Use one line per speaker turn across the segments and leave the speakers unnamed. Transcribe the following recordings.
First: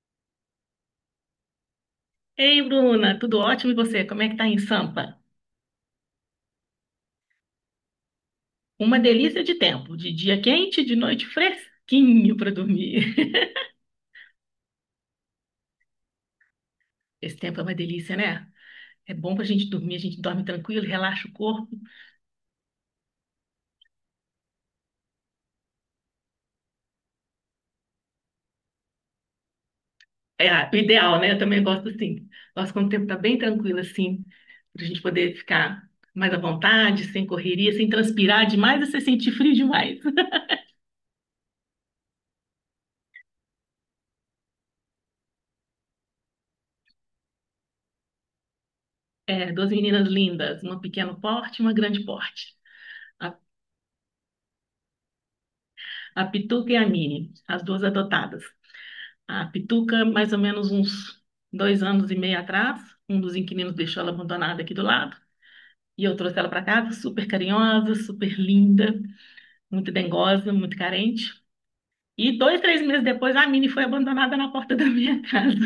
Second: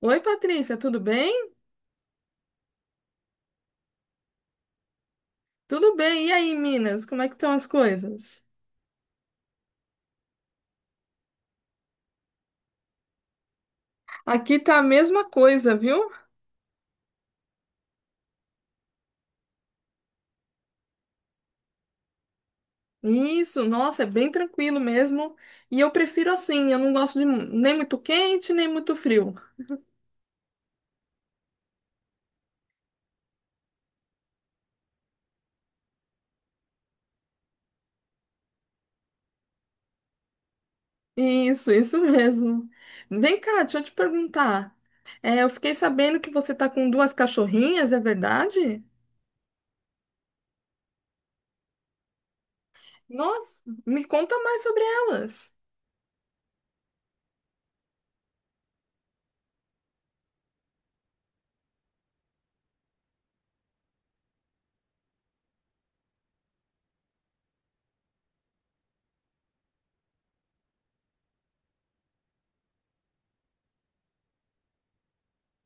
Oi, Patrícia, tudo bem?
Ei, Bruna, tudo ótimo e você? Como é que tá em Sampa?
Tudo bem. E aí, Minas, como é que estão as coisas?
Uma delícia de tempo, de dia quente, de noite fresquinho para dormir.
Aqui tá a mesma coisa, viu?
Esse tempo é uma delícia, né? É bom pra gente dormir, a gente dorme tranquilo, relaxa o corpo.
Isso, nossa, é bem tranquilo mesmo. E eu prefiro assim, eu não gosto de nem muito quente, nem muito frio.
É ah, o ideal, né? Eu também gosto assim. Gosto quando o tempo tá bem tranquilo assim, pra gente poder ficar mais à vontade, sem correria, sem transpirar demais e sem sentir frio demais.
Isso, isso mesmo. Vem cá, deixa eu te perguntar. É, eu fiquei sabendo que você tá com duas cachorrinhas, é verdade?
É, duas meninas lindas, uma pequeno porte e uma grande porte. A,
Nossa, me conta mais sobre elas.
a Pituca e a Mini, as duas adotadas. A Pituca, mais ou menos uns 2 anos e meio atrás, um dos inquilinos deixou ela abandonada aqui do lado. E eu trouxe ela para casa, super carinhosa, super linda, muito dengosa, muito carente. E dois, três meses depois, a Mini foi abandonada na porta da minha casa.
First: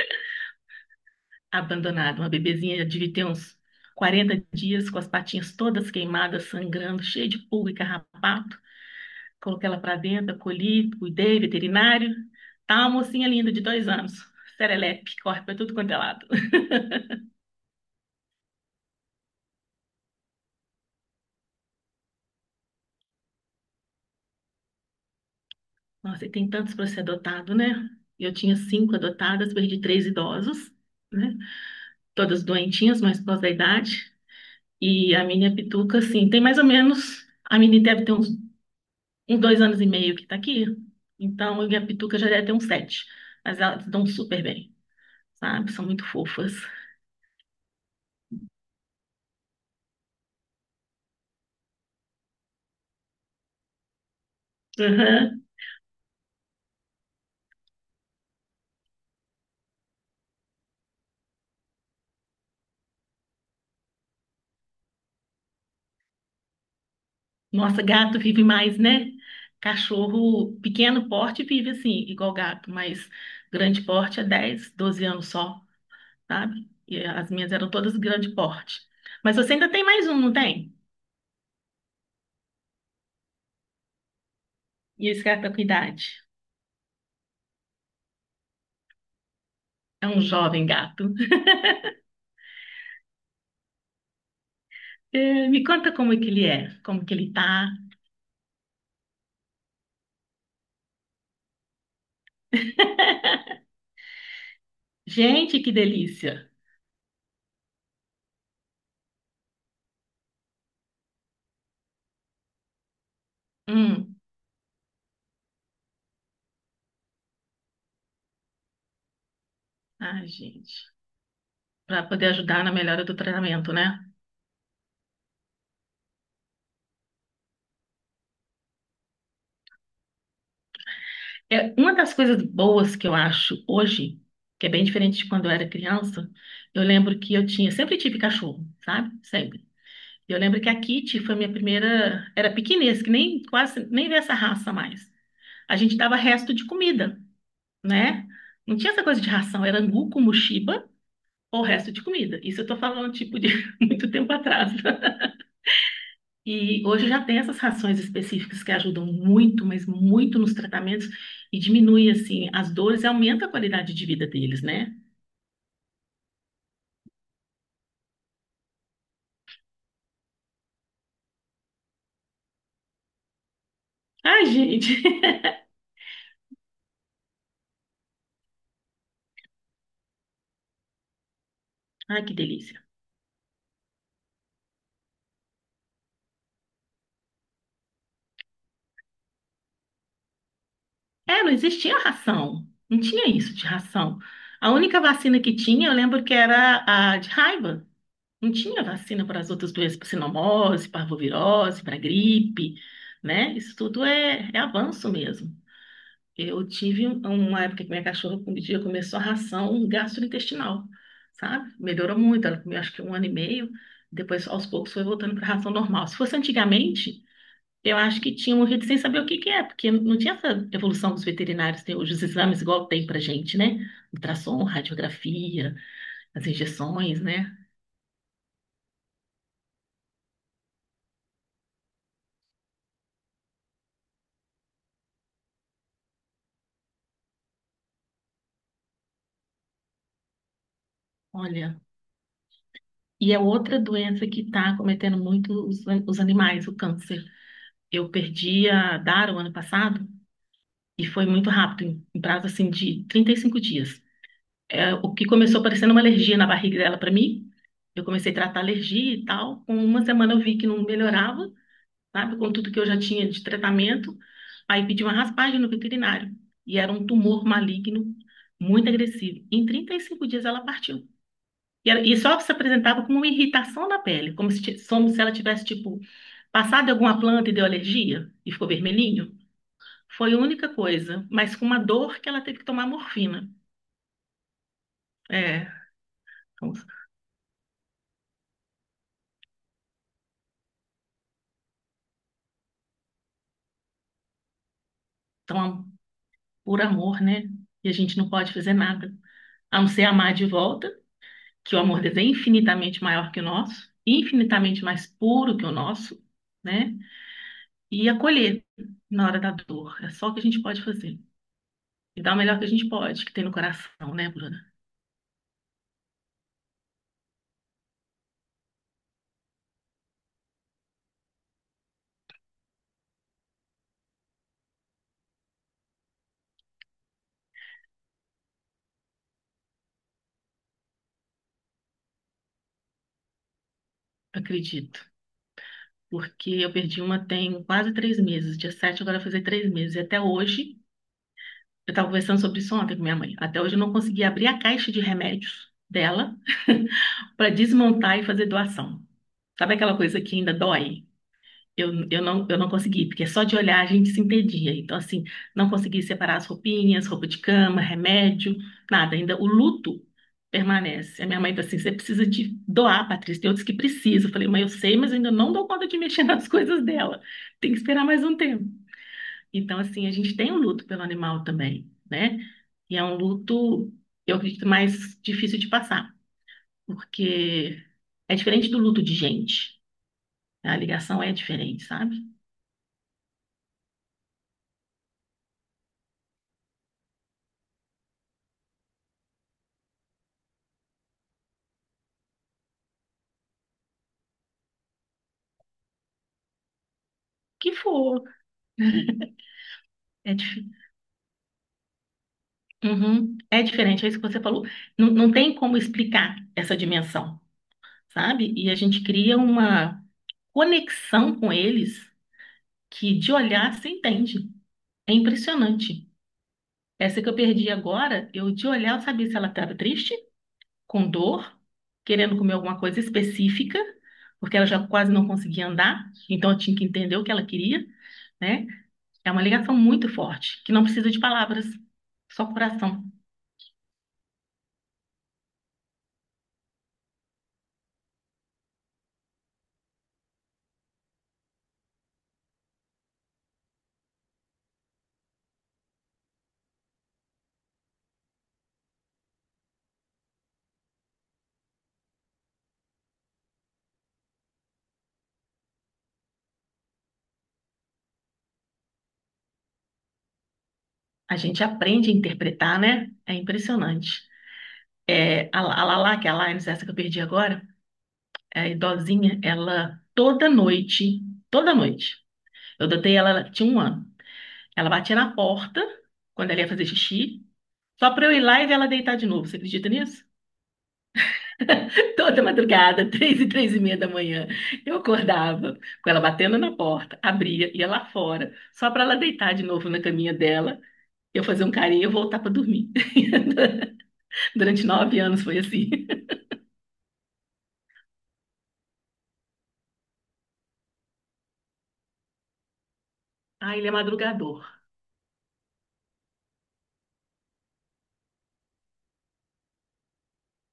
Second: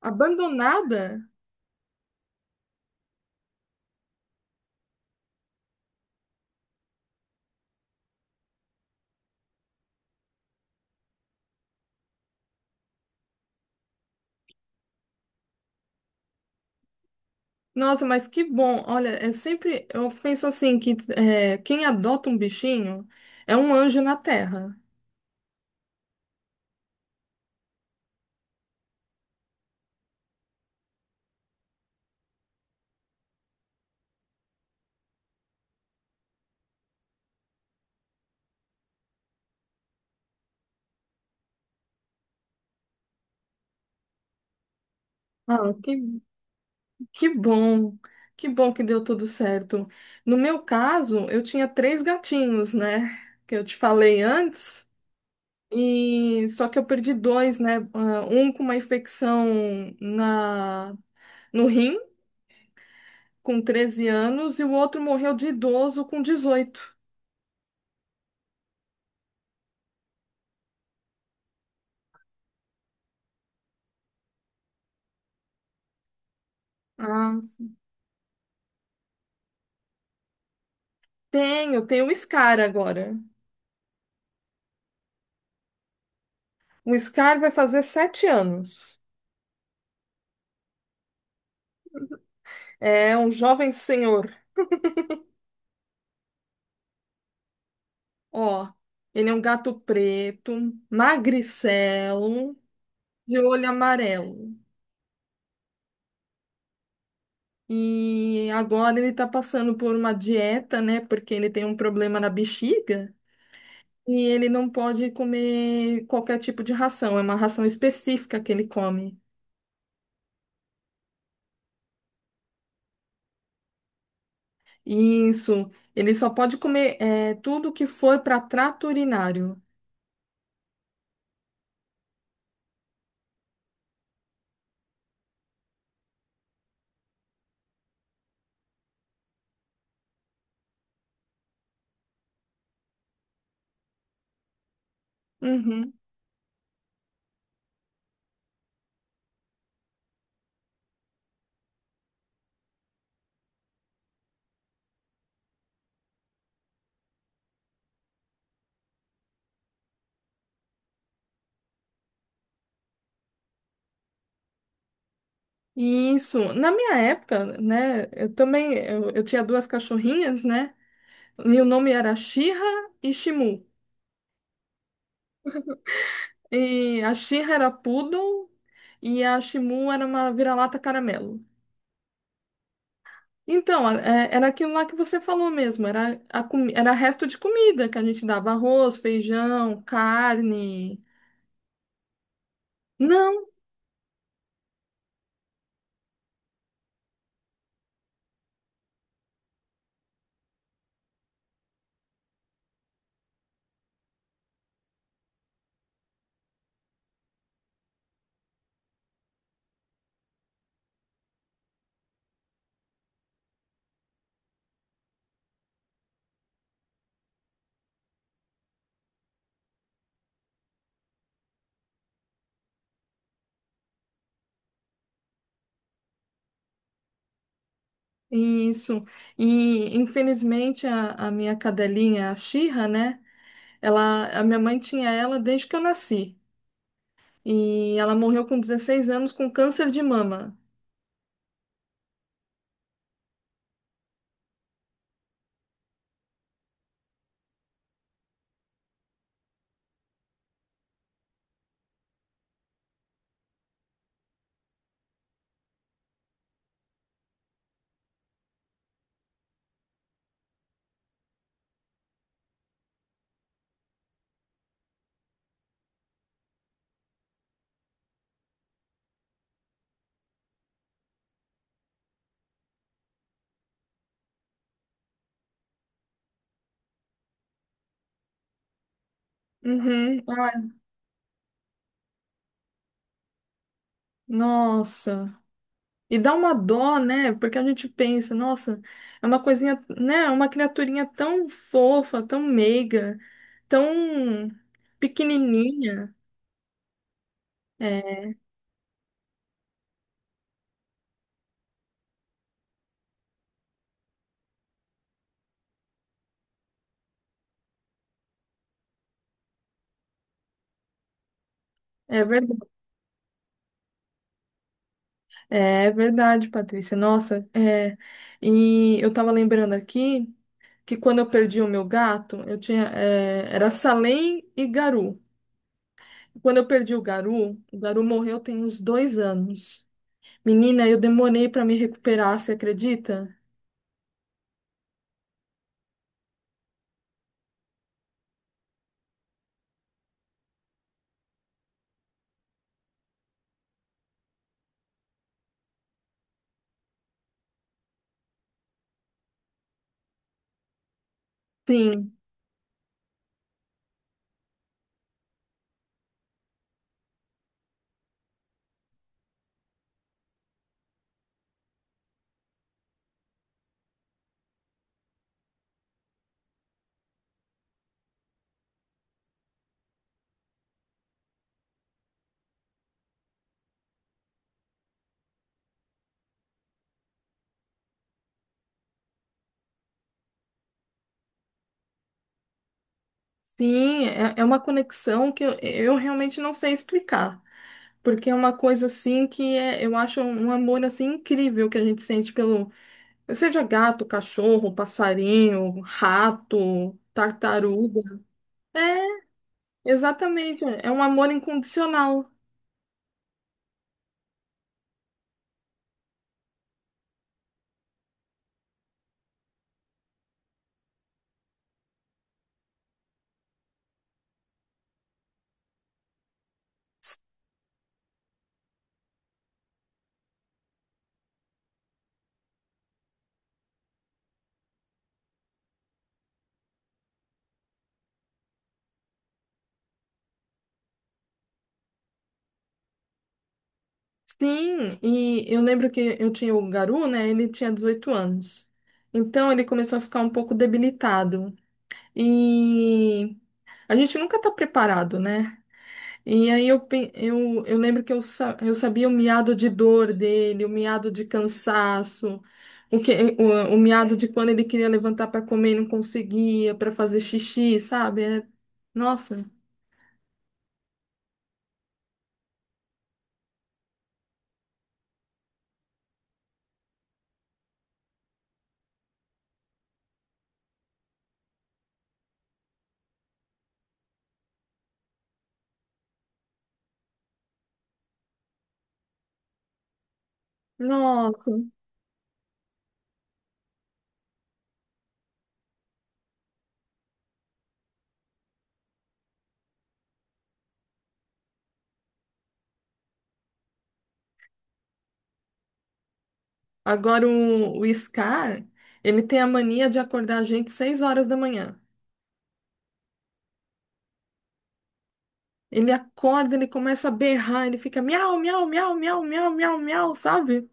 Abandonada?
Abandonada, uma bebezinha, já devia ter uns 40 dias, com as patinhas todas queimadas, sangrando, cheia de pulga e carrapato. Coloquei ela para dentro, acolhi, cuidei, veterinário. Tá uma mocinha linda de 2 anos, serelepe, corre para tudo quanto é lado.
Nossa, mas que bom. Olha, é sempre eu penso assim que é, quem adota um bichinho é um anjo na terra.
Nossa, e tem tantos para ser adotado, né? Eu tinha cinco adotadas, perdi três idosos, né? Todas doentinhas, mas por causa da idade. E a minha pituca, assim, tem mais ou menos. A menina deve ter uns 2 anos e meio que tá aqui. Então, e a pituca já deve ter uns sete. Mas elas dão super bem, sabe?
Ah,
São muito
que,
fofas.
que bom. Que bom que deu tudo certo. No meu caso, eu tinha três gatinhos, né? Que eu te falei antes.
Uhum.
E só que eu perdi dois, né? Ah, um com uma infecção na no rim com 13 anos e o outro morreu de idoso com 18.
Nossa, gato vive mais, né? Cachorro, pequeno porte, vive assim, igual gato, mas grande porte é 10 12 anos só, sabe? E as
Ah,
minhas eram todas grande porte. Mas você ainda tem mais um, não tem?
tenho o Scar agora.
E esse gato tá com idade.
O Scar vai fazer 7 anos.
É um jovem gato.
É um jovem senhor.
É, me conta como é que ele é, como que ele tá.
Ó, ele é um gato preto, magricelo, de olho amarelo.
Gente, que delícia!
E agora ele tá passando por uma dieta, né? Porque ele tem um problema na bexiga.
Hum,
E ele não pode comer qualquer tipo de ração. É uma ração específica que ele come.
ai, gente. Para poder ajudar na melhora do tratamento, né?
Isso. Ele só pode comer é, tudo que for para trato urinário.
É uma das coisas boas que eu acho hoje, que é bem diferente de quando eu era criança, eu lembro que eu tinha, sempre tive cachorro, sabe? Sempre. Eu lembro que a Kitty foi minha primeira, era pequinês, que nem quase nem vê essa raça mais. A
Uhum.
gente dava resto de comida, né? Não tinha essa coisa de ração, era angu com muxiba ou resto de comida. Isso eu tô falando, tipo, de muito tempo atrás, né? E hoje já tem essas rações específicas que ajudam muito, mas muito nos tratamentos e diminui, assim, as dores e aumenta a qualidade de vida deles, né?
Isso. Na minha época, né, eu também, eu tinha duas cachorrinhas, né, e o nome era Shira e Shimu.
Ai, gente!
E a Shira era poodle e a Shimu era uma vira-lata caramelo.
Ai, que delícia!
Então, era aquilo lá que você falou mesmo, era resto de comida que a gente dava arroz, feijão, carne.
É, não existia ração. Não tinha
Não,
isso de ração. A única vacina que tinha, eu lembro que era a de raiva. Não tinha vacina para as outras doenças, para cinomose, parvovirose, para gripe, né? Isso tudo é avanço mesmo. Eu tive uma época que minha cachorra um dia começou a ração gastrointestinal, sabe? Melhorou muito, ela comeu acho que um ano e meio, depois aos poucos foi voltando para a ração normal. Se fosse antigamente, eu acho que tinha morrido sem saber o que que é, porque não tinha essa evolução dos veterinários, tem hoje os exames igual tem pra gente, né? Ultrassom, radiografia, as injeções, né?
isso. E infelizmente a minha cadelinha, a Shira, né, ela, a minha mãe tinha ela desde que eu nasci. E ela morreu com 16 anos com câncer de mama.
Olha. E é outra doença que está cometendo muito os animais, o câncer. Eu perdi a Dara o ano passado e foi muito rápido, em prazo assim de 35 dias. É, o que começou parecendo uma alergia na barriga dela para mim, eu comecei a tratar alergia e tal. Com uma semana eu vi que não melhorava, sabe, com tudo que eu já tinha de tratamento. Aí pedi uma raspagem no veterinário e era um tumor maligno, muito agressivo. Em 35 dias ela partiu. E só se apresentava como uma irritação na pele, como se ela tivesse, tipo, passado em alguma planta e deu alergia e ficou vermelhinho.
Uhum.
Foi a única
Ai,
coisa, mas com uma dor que ela teve que tomar morfina.
nossa.
É,
E dá uma
então,
dó, né? Porque a gente pensa, nossa, é uma coisinha, né? É uma criaturinha tão fofa, tão meiga, tão
então,
pequenininha.
por amor, né? E a gente
É
não pode fazer nada, a não ser amar de volta, que o amor deles é infinitamente maior que o nosso, infinitamente mais puro que o nosso, né? E acolher na hora da dor. É só o que a gente pode fazer. E
é
dar o melhor que a
verdade,
gente pode, que tem no coração, né, Bruna?
é verdade, Patrícia. Nossa, é. E eu tava lembrando aqui que quando eu perdi o meu gato, eu tinha, é, era Salem e Garu. Quando eu perdi o Garu morreu tem uns 2 anos. Menina, eu demorei para me recuperar, você acredita?
Acredito, porque eu perdi uma tem quase 3 meses. Dia 7 agora vai fazer 3 meses. E até hoje, eu estava conversando sobre isso ontem com minha mãe. Até hoje eu não consegui abrir a caixa de remédios dela para desmontar e fazer doação. Sabe aquela coisa que ainda dói? Eu,
Sim,
eu não, eu não consegui, porque só de olhar a gente se entendia. Então, assim, não consegui separar as roupinhas, roupa de cama, remédio, nada. Ainda o luto permanece. A minha mãe falou assim: você precisa de doar, Patrícia. Tem outros que precisam. Eu falei, mãe, eu sei, mas eu ainda não dou conta de mexer nas coisas dela. Tem que esperar mais um tempo. Então, assim, a gente tem um luto pelo animal também, né? E é um luto, eu acredito, mais difícil de passar, porque é diferente do luto de gente. A ligação é diferente, sabe?
sim, é, uma conexão que eu realmente não sei explicar. Porque é uma coisa assim que é, eu acho um amor assim incrível que a gente sente pelo, seja gato, cachorro, passarinho, rato,
Que
tartaruga.
for.
É,
É,
exatamente,
dif-
é um amor incondicional.
Uhum. É diferente, é isso que você falou. Não, não tem como explicar essa dimensão, sabe? E a gente cria uma conexão com eles que de olhar se entende. É impressionante. Essa que eu perdi agora, eu de olhar eu sabia se ela estava triste, com dor, querendo comer alguma coisa específica, porque ela já quase não conseguia andar, então eu tinha que entender o que ela queria, né? É uma ligação muito forte, que não precisa de palavras, só coração.
Sim, e eu lembro que eu tinha o Garu, né? Ele tinha 18 anos. Então ele começou a ficar um pouco debilitado. E a gente nunca está preparado, né? E aí eu lembro que eu sabia o miado de dor dele, o miado de cansaço, o, que, o miado de quando ele queria levantar para comer e não conseguia, para fazer xixi, sabe? Nossa,
A gente aprende a interpretar, né? É impressionante. É, a Lala, que é a Lines, essa que eu perdi agora, é a idosinha, ela toda noite, eu adotei ela, ela tinha um ano. Ela batia na porta quando ela ia fazer xixi, só pra eu ir lá e ver ela deitar de novo. Você acredita nisso?
nossa.
Toda madrugada, três e três e meia da manhã, eu acordava com ela batendo na porta, abria, ia lá fora, só pra ela deitar de novo na caminha dela, eu fazer um carinho e eu voltar pra dormir. Durante 9 anos foi assim.
Agora o Scar, ele tem a mania de acordar a gente 6 horas da manhã.
Ah, ele é madrugador.
Ele acorda, ele começa a berrar, ele fica miau, miau, miau, miau, miau, miau, miau, sabe?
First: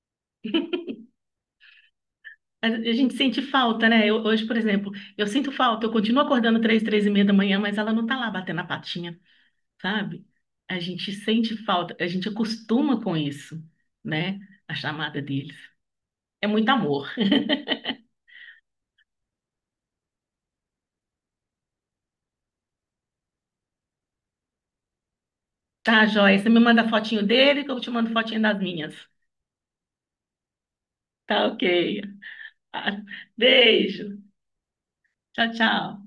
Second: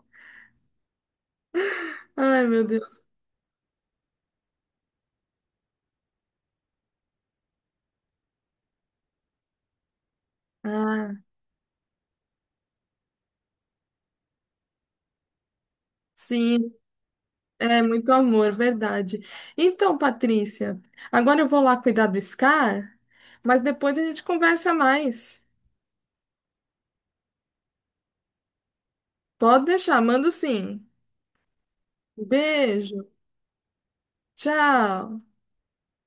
Ai, meu
A
Deus.
gente sente falta, né? Hoje, por exemplo, eu sinto falta, eu continuo acordando três, três e meia da manhã, mas ela não tá lá batendo a patinha, sabe? A gente
Ah,
sente falta, a gente acostuma com isso, né? A chamada deles. É muito
sim,
amor.
é muito amor, verdade. Então, Patrícia, agora eu vou lá cuidar do Scar, mas depois a gente conversa mais.
Tá, joia? Você me manda fotinho dele que eu te mando fotinho das minhas.
Pode deixar, mando sim.
Tá, ok. Ah,
Beijo,
beijo.
tchau.
Tchau, tchau.